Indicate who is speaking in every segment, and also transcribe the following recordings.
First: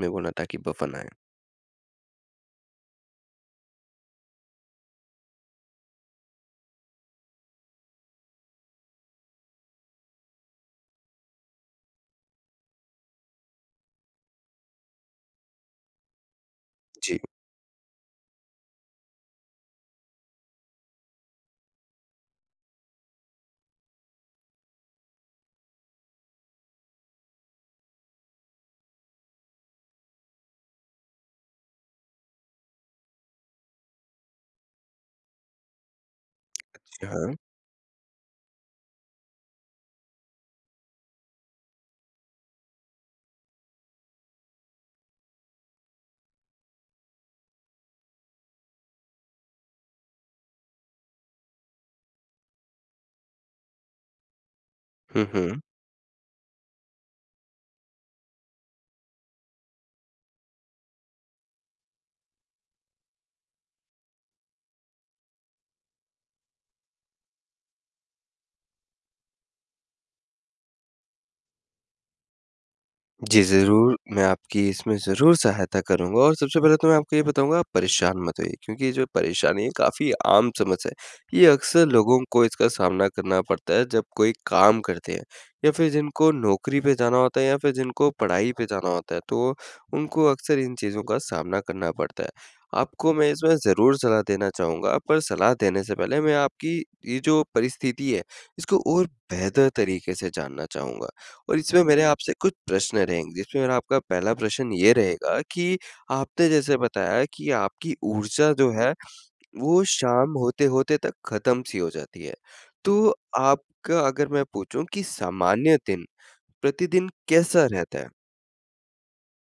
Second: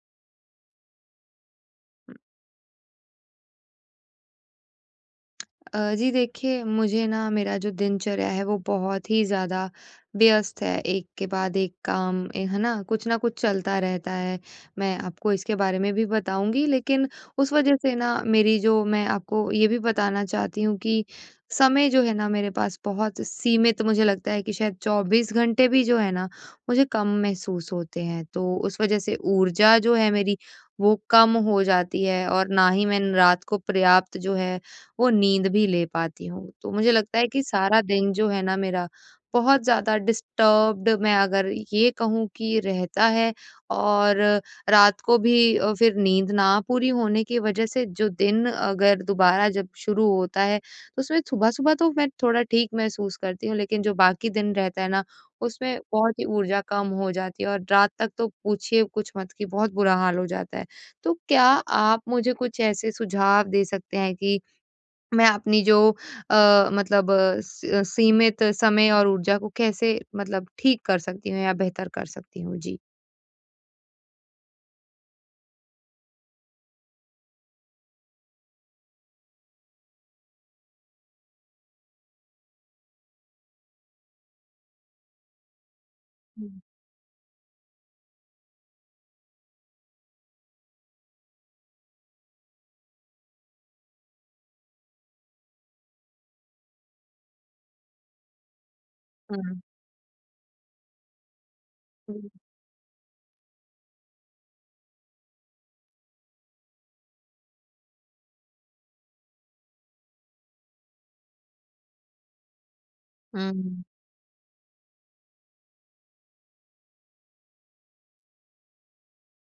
Speaker 1: में वो ना ताकि बफन आए।
Speaker 2: जी देखिए, मुझे ना मेरा जो दिनचर्या है वो बहुत ही ज़्यादा व्यस्त है, एक के बाद एक काम ए, है ना? कुछ ना कुछ चलता रहता है। मैं आपको इसके बारे में भी बताऊँगी, लेकिन
Speaker 1: जी,
Speaker 2: उस वज़ह से ना मेरी जो मैं आपको ये भी बताना चाहती हूँ कि समय जो है ना मेरे पास बहुत सीमित, मुझे लगता है कि शायद 24 घंटे भी जो है ना मुझे कम महसूस होते हैं। तो उस वज़ह से ऊर्जा जो है मेरी, वो कम हो जाती है और ना ही मैं रात को पर्याप्त जो है वो नींद भी ले पाती हूँ। तो मुझे
Speaker 1: जी,
Speaker 2: लगता है
Speaker 1: हाँ।
Speaker 2: कि सारा दिन जो है ना मेरा बहुत ज़्यादा डिस्टर्ब्ड, मैं अगर ये कहूँ कि रहता है, और रात को भी फिर नींद ना पूरी होने की वज़ह से जो दिन अगर दोबारा जब शुरू होता है, तो उसमें सुबह-सुबह तो मैं थोड़ा ठीक महसूस करती हूँ, लेकिन जो बाकी दिन रहता है ना,
Speaker 1: हुँ, हुँ।
Speaker 2: उसमें बहुत ही ऊर्जा कम हो जाती है, और रात तक तो पूछिए कुछ मत कि बहुत बुरा हाल हो जाता है। तो क्या आप मुझे कुछ ऐसे सुझाव दे सकते हैं कि मैं अपनी जो मतलब स सीमित समय और ऊर्जा को कैसे मतलब ठीक कर सकती हूँ या बेहतर कर सकती हूँ? जी।
Speaker 1: जी, ज़रूर, मैं आपकी इसमें ज़रूर सहायता करूँगा। और सबसे पहले तो मैं आपको ये बताऊँगा, आप परेशान मत होइए क्योंकि ये जो परेशानी है काफ़ी आम समस्या है। ये अक्सर लोगों को इसका सामना करना पड़ता है, जब कोई काम करते हैं या फिर जिनको
Speaker 2: हुँ।
Speaker 1: नौकरी पे जाना होता है या फिर जिनको पढ़ाई पे जाना होता है, तो उनको अक्सर इन चीज़ों का सामना करना पड़ता है। आपको मैं इसमें ज़रूर सलाह देना चाहूँगा, पर सलाह देने से पहले मैं आपकी ये जो परिस्थिति है, इसको और
Speaker 2: हुँ।
Speaker 1: बेहतर तरीके से जानना चाहूँगा। और इसमें मेरे
Speaker 2: हुँ।
Speaker 1: आपसे कुछ प्रश्न रहेंगे, जिसमें मेरा आपका पहला प्रश्न ये रहेगा कि आपने जैसे बताया कि आपकी ऊर्जा जो है, वो शाम होते-होते तक ख़त्म-सी हो जाती है। तो
Speaker 2: हुँ।
Speaker 1: आपका अगर मैं पूछूँ कि सामान्य दिन, प्रतिदिन कैसा रहता है?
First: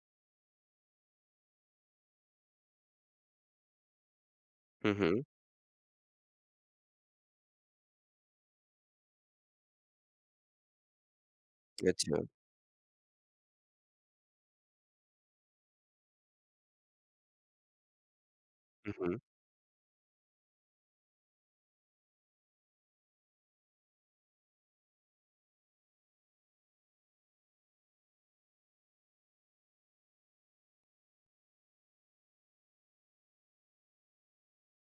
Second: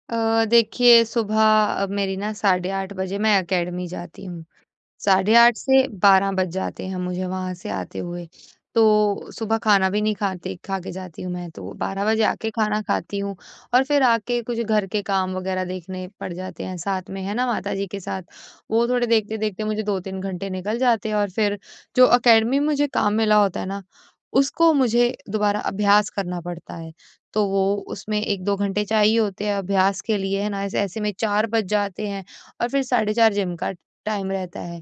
Speaker 2: देखिए सुबह मेरी ना 8:30 बजे मैं एकेडमी जाती हूँ।
Speaker 1: हुँ, हुँ।
Speaker 2: साढ़े 8 से 12 बज जाते हैं मुझे वहाँ से आते हुए। तो सुबह खाना भी नहीं खाते, खा के जाती हूँ मैं, तो 12
Speaker 1: अच्छा।
Speaker 2: बजे आके खाना खाती हूँ और फिर आके कुछ घर के काम वग़ैरह देखने पड़ जाते हैं साथ में, है ना, माताजी के साथ। वो
Speaker 1: हुँ,
Speaker 2: थोड़े
Speaker 1: हुँ।
Speaker 2: देखते-देखते मुझे 2-3 घंटे निकल जाते हैं, और फिर जो अकेडमी में मुझे काम मिला होता है ना, उसको मुझे दोबारा अभ्यास करना पड़ता है। तो वो उसमें 1-2 घंटे चाहिए होते हैं अभ्यास के लिए, है ना? ऐसे ऐसे में 4 बज जाते हैं और फिर साढ़े 4 जिम का टाइम रहता है।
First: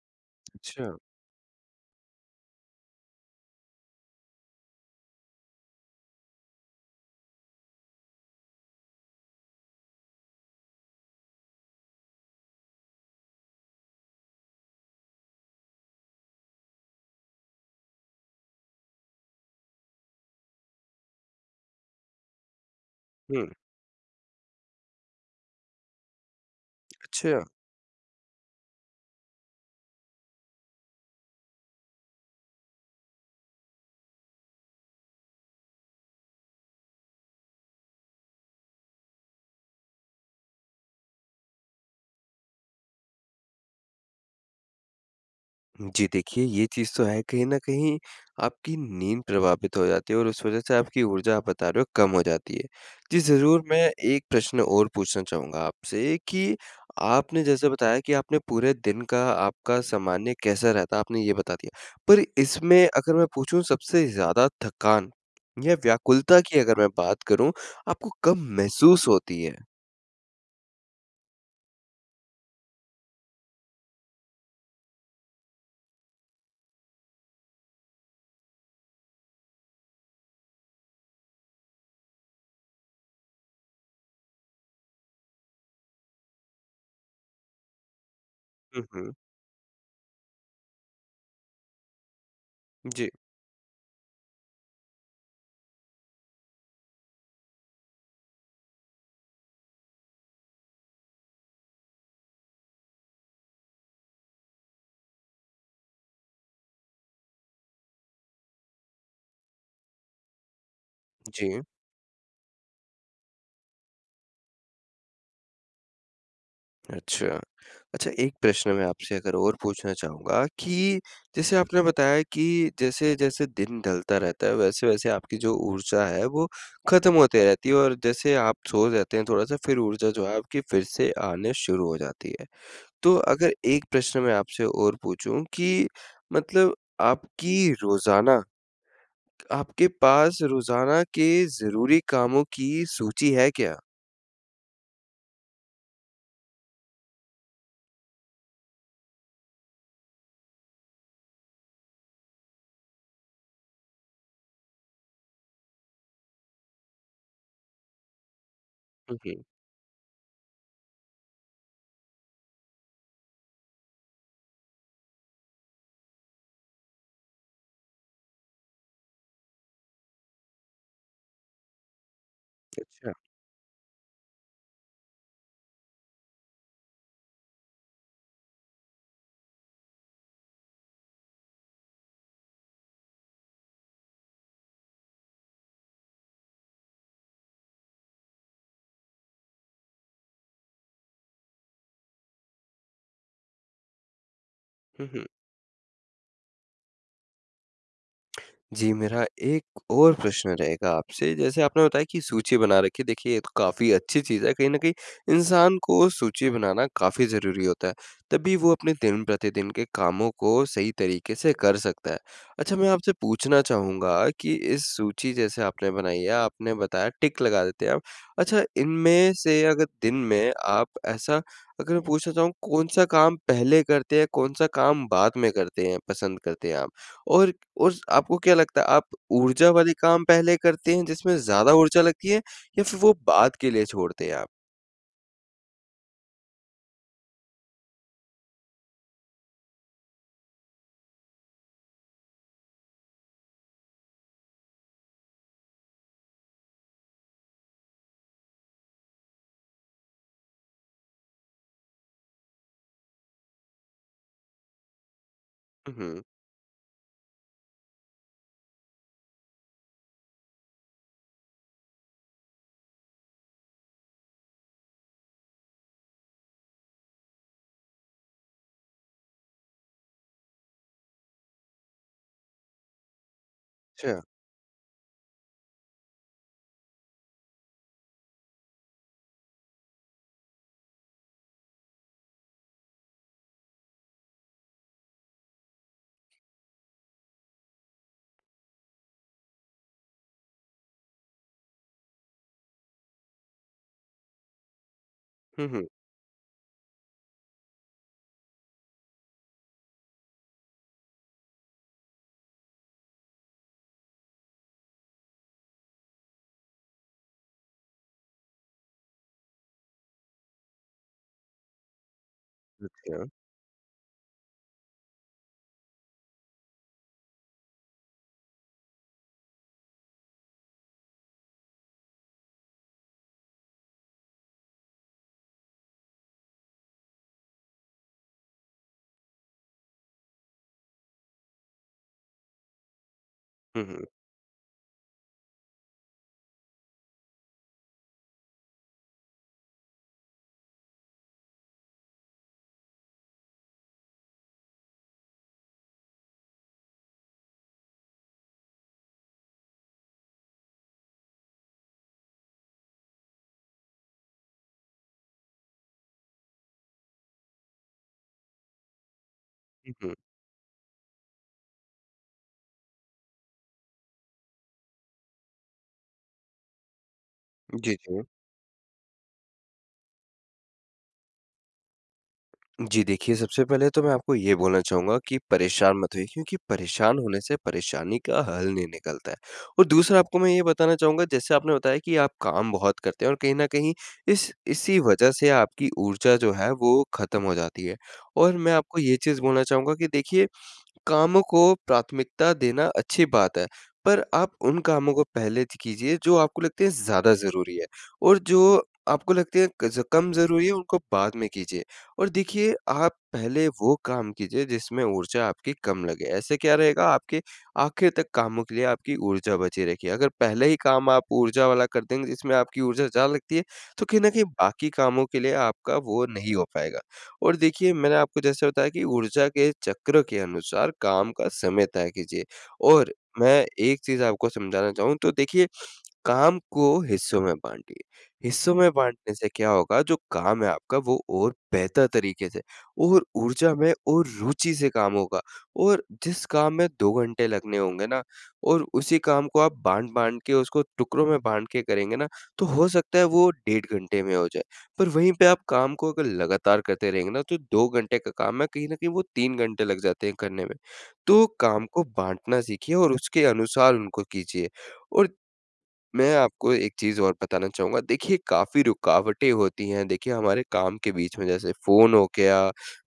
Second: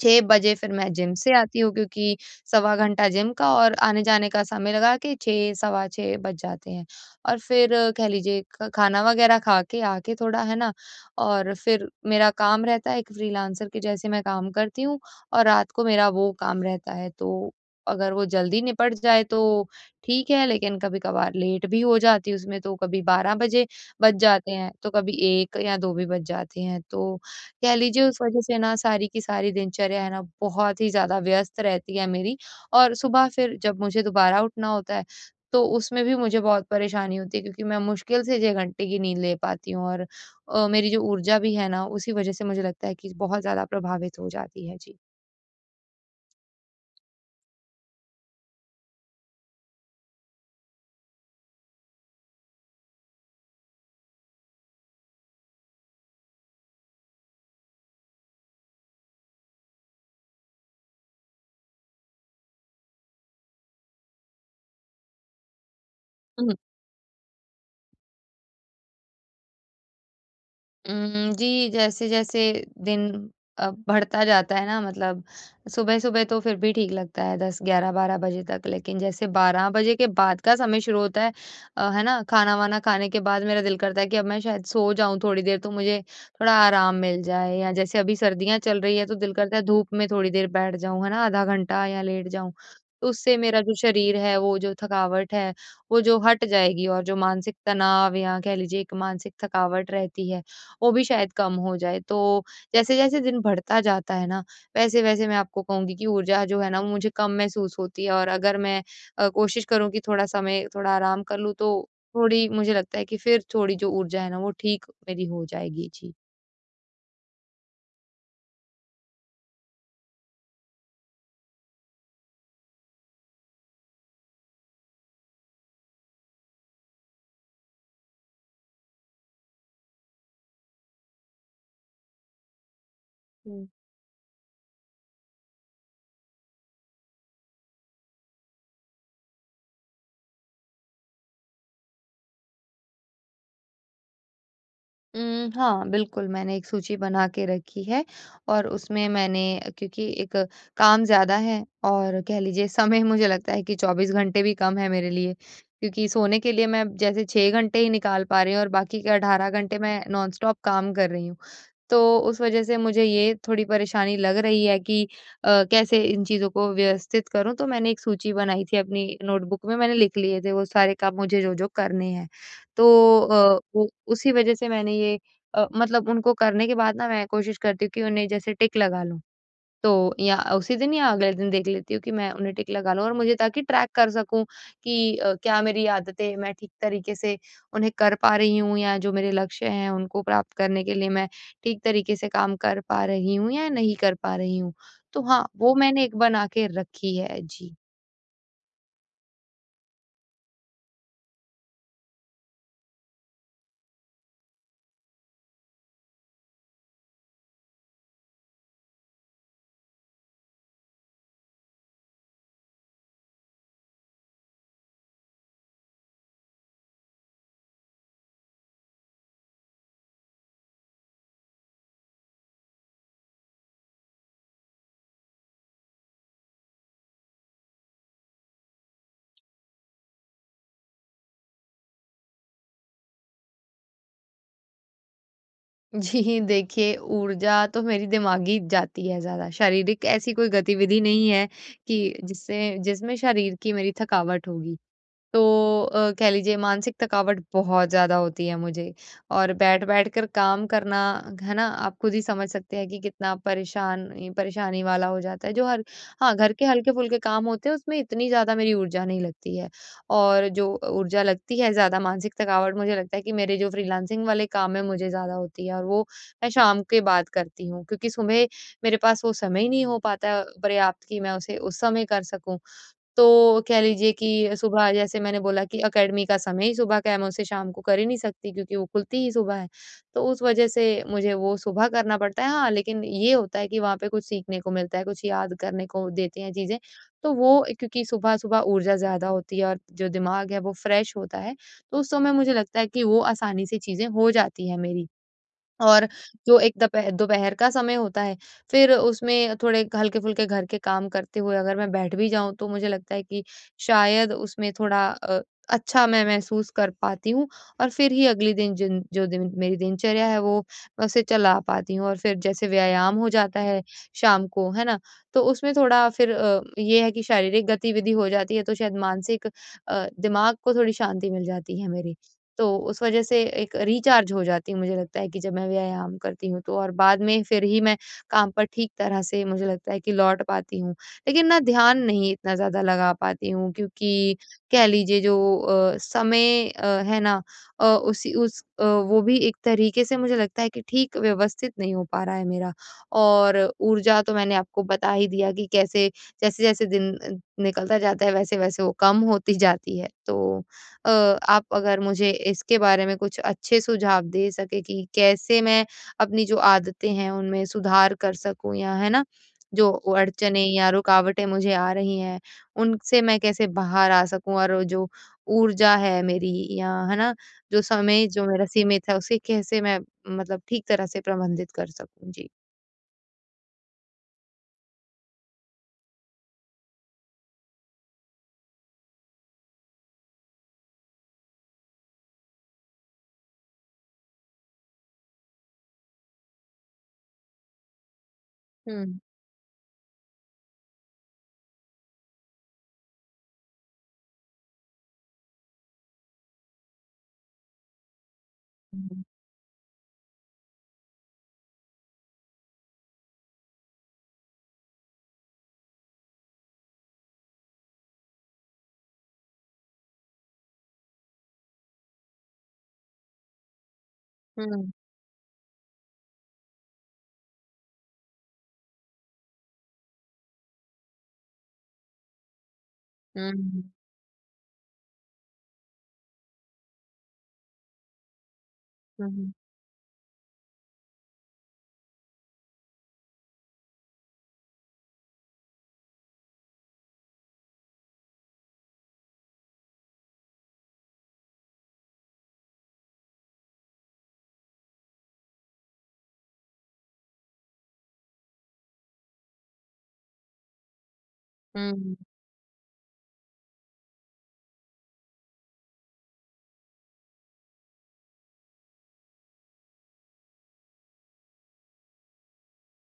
Speaker 2: 6 बजे फिर
Speaker 1: अच्छा।
Speaker 2: मैं जिम से आती हूँ क्योंकि सवा घंटा जिम का और आने-जाने का समय लगा के 6 सवा 6 बज जाते हैं। और फिर कह लीजिए ख खाना वगैरह खा के आके थोड़ा, है ना? और फिर मेरा काम रहता है एक फ्रीलांसर के जैसे मैं काम करती हूँ, और रात को मेरा वो काम रहता है। तो अगर वो जल्दी निपट जाए तो ठीक है, लेकिन कभी-कभार लेट भी हो जाती हूँ उसमें, तो कभी 12
Speaker 1: हुँ,
Speaker 2: बजे बज जाते हैं, तो कभी 1 या 2 भी बज जाते हैं। तो
Speaker 1: अच्छा।
Speaker 2: कह लीजिए उस वज़ह से ना सारी की सारी दिनचर्या है ना बहुत ही ज़्यादा व्यस्त रहती है मेरी, और सुबह फिर जब मुझे दोबारा उठना होता है, तो उसमें भी मुझे बहुत परेशानी होती है क्योंकि मैं मुश्किल से 6 घंटे की नींद ले पाती हूँ, और मेरी जो ऊर्जा भी है ना उसी वज़ह से मुझे लगता है कि बहुत ज़्यादा प्रभावित हो जाती है। जी।
Speaker 1: जी देखिए, ये चीज़ तो है कहीं न कहीं आपकी नींद प्रभावित हो जाती है और उस वज़ह से आपकी ऊर्जा आप बता रहे हो कम हो जाती है। जी ज़रूर, मैं एक प्रश्न और पूछना चाहूँगा आपसे कि आपने जैसे बताया कि आपने पूरे दिन का आपका सामान्य कैसा रहता है आपने ये बता दिया। पर इसमें अगर मैं पूछूँ सबसे ज़्यादा थकान या व्याकुलता की अगर मैं बात करूँ, आपको कब महसूस होती है?
Speaker 2: जी, जैसे-जैसे दिन बढ़ता जाता है ना, मतलब सुबह-सुबह तो फिर भी ठीक लगता है 10-11-12 बजे तक, लेकिन जैसे 12 बजे के बाद का समय शुरू होता है है ना? खाना-वाना खाने के बाद मेरा दिल करता है कि अब मैं शायद सो जाऊँ थोड़ी देर, तो मुझे थोड़ा आराम मिल जाए, या जैसे अभी सर्दियाँ चल
Speaker 1: हुँ,
Speaker 2: रही है,
Speaker 1: हुँ।
Speaker 2: तो दिल करता है धूप में थोड़ी देर बैठ जाऊँ, है ना? आधा घंटा या लेट जाऊँ। तो
Speaker 1: जी,
Speaker 2: उससे मेरा जो शरीर है, वो जो थकावट है, वो जो हट जाएगी, और जो मानसिक तनाव या कह लीजिए एक मानसिक थकावट रहती है, वो भी शायद कम हो जाए। तो जैसे-जैसे दिन बढ़ता जाता है ना, वैसे-वैसे मैं आपको कहूँगी कि ऊर्जा जो है ना, वो मुझे कम महसूस होती है, और अगर मैं कोशिश करूँ कि थोड़ा समय थोड़ा आराम कर लूँ,
Speaker 1: जी।
Speaker 2: तो थोड़ी मुझे लगता है कि फिर थोड़ी जो ऊर्जा है ना, वो ठीक मेरी हो जाएगी। जी।
Speaker 1: अच्छा। अच्छा, एक प्रश्न मैं आपसे अगर और पूछना चाहूँगा कि जैसे आपने बताया कि जैसे-जैसे दिन ढलता रहता है, वैसे-वैसे आपकी जो ऊर्जा है वो ख़त्म होते रहती है और जैसे आप सो जाते हैं थोड़ा-सा फिर ऊर्जा जो है आपकी फिर से आने शुरू हो जाती है। तो अगर एक प्रश्न मैं आपसे और पूछूँ कि मतलब आपकी रोज़ाना आपके पास रोज़ाना के ज़रूरी कामों की सूची है क्या?
Speaker 2: हाँ, बिल्कुल, मैंने एक सूची बना के रखी है, और उसमें मैंने, क्योंकि एक काम ज़्यादा है और कह लीजिए समय मुझे लगता है कि 24 घंटे भी कम है मेरे लिए, क्योंकि सोने के लिए मैं जैसे 6 घंटे ही निकाल पा रही हूँ और बाकी के
Speaker 1: हुँ, हुँ।
Speaker 2: 18 घंटे मैं नॉनस्टॉप काम कर रही हूँ। तो उस वज़ह से मुझे ये थोड़ी परेशानी लग रही है कि कैसे इन चीज़ों को व्यवस्थित करूँ। तो मैंने एक सूची बनाई थी अपनी नोटबुक में, मैंने लिख लिए थे वो सारे काम मुझे जो-जो करने हैं।
Speaker 1: अच्छा।
Speaker 2: तो वो उसी वज़ह से मैंने ये मतलब उनको करने के बाद ना मैं कोशिश करती हूँ कि उन्हें जैसे टिक लगा लूँ। तो या उसी दिन या अगले दिन देख लेती हूँ कि मैं उन्हें टिक लगा लूँ, और मुझे ताकि ट्रैक कर सकूँ कि क्या मेरी आदतें मैं ठीक तरीके से उन्हें कर पा रही हूँ, या जो मेरे लक्ष्य हैं उनको प्राप्त करने के लिए मैं ठीक तरीके से काम कर पा रही हूँ या नहीं कर पा रही हूँ।
Speaker 1: हुँ,
Speaker 2: तो
Speaker 1: हुँ।
Speaker 2: हाँ, वो मैंने एक बना के रखी है। जी।
Speaker 1: जी, मेरा एक और प्रश्न रहेगा आपसे, जैसे आपने बताया कि सूची बना रखी है, देखिए ये तो काफ़ी अच्छी चीज़ है, कहीं न कहीं इंसान को सूची बनाना काफ़ी ज़रूरी होता है, तभी वो अपने दिन-प्रतिदिन के कामों को सही तरीके से कर सकता है। अच्छा, मैं आपसे पूछना चाहूँगा कि इस सूची जैसे आपने बनाई है, आपने बताया टिक लगा देते हैं आप, अच्छा इनमें से अगर दिन में आप ऐसा अगर मैं पूछना चाहूँ, कौन-सा काम पहले करते हैं, कौन-सा काम बाद में करते हैं, पसंद करते हैं आप? और उस आपको क्या लगता है, आप ऊर्जा वाले काम पहले करते हैं जिसमें ज़्यादा ऊर्जा लगती है या फिर वो बाद के लिए छोड़ते हैं आप?
Speaker 2: जी, देखिए ऊर्जा तो मेरी दिमागी जाती है ज़्यादा, शारीरिक ऐसी कोई गतिविधि नहीं है कि जिससे जिसमें शरीर की मेरी थकावट होगी। तो कह लीजिए मानसिक थकावट बहुत ज़्यादा होती है मुझे, और बैठ-बैठ कर काम करना, है ना? आप खुद ही समझ सकते हैं कि कितना परेशानी वाला हो जाता है। जो हर
Speaker 1: हुँ, हुँ।
Speaker 2: हाँ, घर के हल्के-फुल्के काम होते हैं उसमें इतनी ज़्यादा मेरी ऊर्जा नहीं लगती है, और जो ऊर्जा लगती है ज़्यादा मानसिक थकावट मुझे लगता है कि मेरे जो फ्रीलांसिंग वाले काम है मुझे ज़्यादा होती है, और वो मैं शाम के बाद करती हूँ क्योंकि सुबह मेरे पास वो समय ही नहीं हो पाता पर्याप्त कि मैं उसे उस समय कर सकूँ। तो कह लीजिए
Speaker 1: अच्छा।
Speaker 2: कि सुबह जैसे मैंने बोला कि एकेडमी का समय ही सुबह का है, मैं उसे शाम को कर ही नहीं सकती क्योंकि वो खुलती ही सुबह है। तो उस वज़ह से मुझे वो सुबह करना पड़ता है। हाँ, लेकिन ये होता है कि वहाँ पे कुछ सीखने को मिलता है, कुछ याद करने को देते हैं चीज़ें। तो वो, क्योंकि सुबह-सुबह ऊर्जा ज़्यादा होती है और जो दिमाग है वो फ्रेश होता है, तो उस समय मुझे लगता है कि वो आसानी से चीज़ें हो जाती हैं मेरी।
Speaker 1: हुँ, हुँ।
Speaker 2: और जो एक दपह दोपहर का समय होता है, फिर उसमें थोड़े हल्के-फुल्के घर के काम करते हुए अगर मैं बैठ भी जाऊँ, तो मुझे लगता है कि शायद उसमें थोड़ा अच्छा मैं महसूस कर पाती हूँ, और फिर ही अगले दिन जिन जो दिन मेरी दिनचर्या है, वो मैं उसे चला पाती हूँ, और फिर जैसे व्यायाम
Speaker 1: अच्छा।
Speaker 2: हो जाता है शाम को, है ना? तो उसमें थोड़ा फिर ये है कि शारीरिक गतिविधि हो जाती है, तो शायद मानसिक दिमाग को थोड़ी शांति मिल जाती है मेरे। तो उस वज़ह से एक रिचार्ज हो जाती हूँ, मुझे लगता है कि जब मैं व्यायाम करती हूँ तो, और बाद में फिर ही मैं काम पर ठीक तरह से मुझे लगता है कि लौट पाती हूँ। लेकिन ना ध्यान नहीं इतना ज़्यादा लगा पाती हूँ
Speaker 1: हुँ, हुँ।
Speaker 2: क्योंकि कह लीजिए जो समय है ना उसी उस वो भी एक तरीके से मुझे लगता है कि ठीक व्यवस्थित नहीं हो पा रहा है मेरा। और ऊर्जा तो मैंने आपको बता ही दिया कि कैसे जैसे-जैसे दिन निकलता जाता है वैसे-वैसे वो कम होती जाती है। तो अ, आप अगर मुझे इसके बारे में कुछ अच्छे सुझाव दे सके कि कैसे मैं अपनी जो आदतें हैं उनमें सुधार कर सकूँ, या है ना, जो
Speaker 1: हुँ, हुँ।
Speaker 2: अड़चनें या रुकावटें मुझे आ रही हैं, उनसे मैं कैसे बाहर आ सकूँ, और जो ऊर्जा है मेरी, या है ना, जो
Speaker 1: जी, जी।
Speaker 2: समय जो मेरा सीमित है उसे कैसे मैं मतलब ठीक तरह से प्रबंधित कर सकूँ? जी।
Speaker 1: जी, देखिए सबसे पहले तो मैं आपको ये बोलना चाहूँगा कि परेशान मत होइए क्योंकि परेशान होने से परेशानी का हल नहीं निकलता है। और दूसरा, आपको मैं ये बताना चाहूँगा, जैसे आपने बताया कि आप काम बहुत करते हैं और कहीं न कहीं इस इसी वजह से आपकी ऊर्जा जो है वो ख़त्म हो जाती है। और मैं आपको ये
Speaker 2: हुँ,
Speaker 1: चीज़ बोलना चाहूँगा कि देखिए कामों को प्राथमिकता देना अच्छी बात है, पर आप उन कामों को पहले ज कीजिए जो आपको लगते हैं ज़्यादा ज़रूरी है और जो
Speaker 2: हुँ,
Speaker 1: आपको लगते हैं क ज कम ज़रूरी है उनको बाद में कीजिए और देखिए आप पहले वो काम कीजिए जिसमें ऊर्जा आपकी कम लगे। ऐसे क्या रहेगा, आपके आखिर तक कामों के लिए आपकी ऊर्जा बची रहेगी। अगर पहले ही काम आप ऊर्जा वाला कर देंगे जिसमें आपकी ऊर्जा ज़्यादा लगती है, तो कहीं न कहीं
Speaker 2: हुँ,
Speaker 1: बाकी कामों के लिए आपका वो नहीं हो पाएगा। और देखिए, मैंने आपको जैसे बताया कि ऊर्जा के चक्र के अनुसार काम का समय तय कीजिए और मैं
Speaker 2: हुँ,
Speaker 1: एक चीज़ आपको समझाना चाहूँ तो देखिए काम को हिस्सों में बाँटिए। हिस्सों में
Speaker 2: हुँ,
Speaker 1: बाँटने से
Speaker 2: हुँ,
Speaker 1: क्या होगा, जो काम है आपका वो और बेहतर तरीके से और ऊर्जा में और रुचि से काम होगा और जिस काम में 2 घंटे लगने होंगे ना और उसी काम को आप बाँट-बाँट के उसको टुकड़ों में बाँट के करेंगे ना, तो हो सकता है वो 1.5 घंटे में हो जाए। पर वहीं पे आप काम को अगर लगातार करते रहेंगे ना, तो 2 घंटे का काम है कहीं न कहीं वो 3 घंटे लग जाते हैं करने में। तो काम को बाँटना सीखिए और उसके अनुसार उनको कीजिए। और मैं आपको एक चीज़ और बताना चाहूँगा। देखिए, काफ़ी रुकावटें होती हैं। देखिए, हमारे काम के बीच में जैसे फ़ोन हो गया,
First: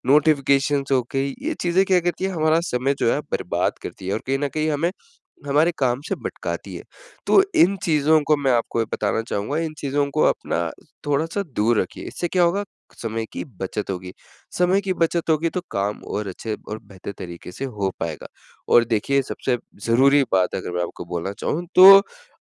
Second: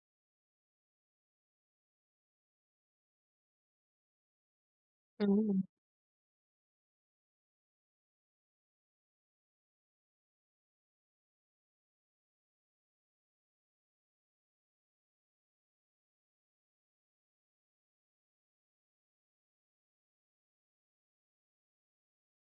Speaker 1: नोटिफ़िकेशंस हो गई, ये चीज़ें क्या करती हैं, हमारा समय जो है बर्बाद करती है और कहीं न कहीं हमें
Speaker 2: हुँ,
Speaker 1: हमारे काम से भटकाती है। तो इन चीज़ों को मैं आपको ये बताना चाहूँगा, इन चीज़ों को अपना थोड़ा-सा दूर रखिए। इससे क्या होगा, समय की बचत होगी। समय की बचत होगी तो काम और अच्छे और बेहतर तरीके से हो पाएगा। और देखिए, सबसे ज़रूरी बात अगर मैं आपको बोलना चाहूँ तो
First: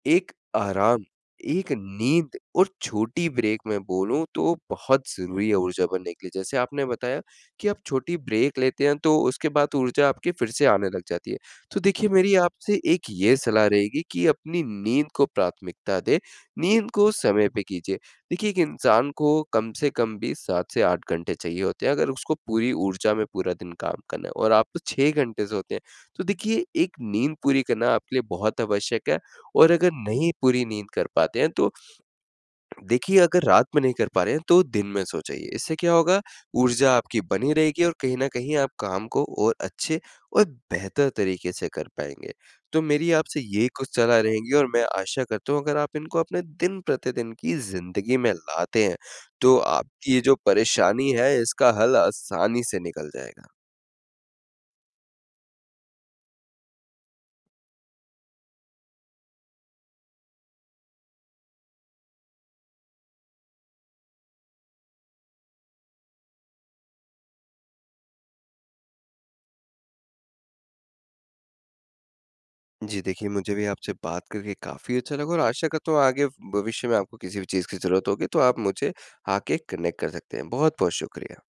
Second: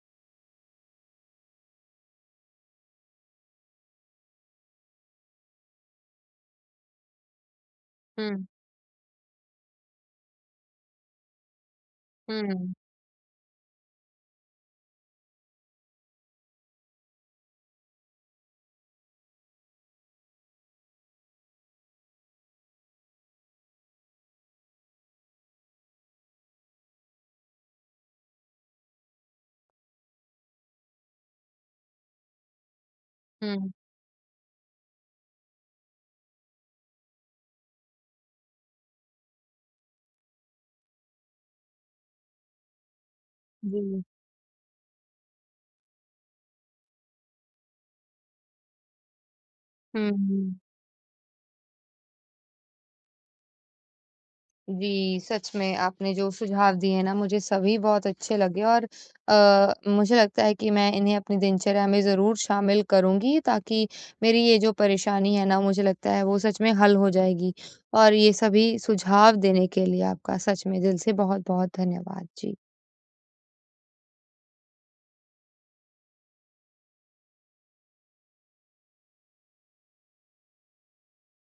Speaker 1: एक आराम, एक नींद और छोटी ब्रेक मैं बोलूँ तो बहुत ज़रूरी है ऊर्जा बनने के लिए। जैसे आपने बताया कि आप छोटी
Speaker 2: हुँ,
Speaker 1: ब्रेक लेते हैं, तो उसके बाद ऊर्जा आपके फिर से आने लग जाती है। तो देखिए मेरी
Speaker 2: हुँ,
Speaker 1: आपसे एक ये सलाह रहेगी कि अपनी नींद को प्राथमिकता दें, नींद को समय पे कीजिए। देखिए, एक इंसान को कम से कम भी 7 से 8 घंटे चाहिए होते हैं अगर उसको पूरी ऊर्जा में पूरा दिन काम करना है, और आप तो 6 घंटे सोते हैं। तो देखिए एक नींद पूरी करना आपके लिए बहुत आवश्यक है और अगर नहीं पूरी नींद कर पाते हैं, तो देखिए अगर रात
Speaker 2: हुँ,
Speaker 1: में नहीं कर पा रहे हैं तो दिन में सो जाइए। इससे क्या होगा, ऊर्जा आपकी बनी रहेगी और कहीं न कहीं आप काम को और अच्छे और बेहतर तरीके से कर पाएँगे। तो मेरी आपसे ये कुछ
Speaker 2: जी,
Speaker 1: सलाह रहेंगी और मैं आशा करता हूँ अगर आप इनको अपने दिन-प्रतिदिन की ज़िंदगी में लाते हैं, तो आपकी ये जो
Speaker 2: हुँ।
Speaker 1: परेशानी है इसका हल आसानी से निकल जाएगा।
Speaker 2: जी, सच में आपने जो सुझाव दिए ना मुझे सभी बहुत अच्छे लगे, और मुझे लगता है कि मैं इन्हें अपनी दिनचर्या में ज़रूर शामिल करूँगी, ताकि मेरी ये जो परेशानी है ना मुझे लगता है वो सच में हल हो जाएगी। और ये सभी सुझाव देने के लिए आपका सच में दिल से बहुत-बहुत धन्यवाद। जी।
Speaker 1: जी, देखिए मुझे भी आपसे बात करके काफ़ी अच्छा लगा और आशा करता हूँ आगे भविष्य में आपको किसी भी चीज़ की ज़रूरत होगी तो आप मुझे आके कनेक्ट कर सकते हैं। बहुत-बहुत शुक्रिया।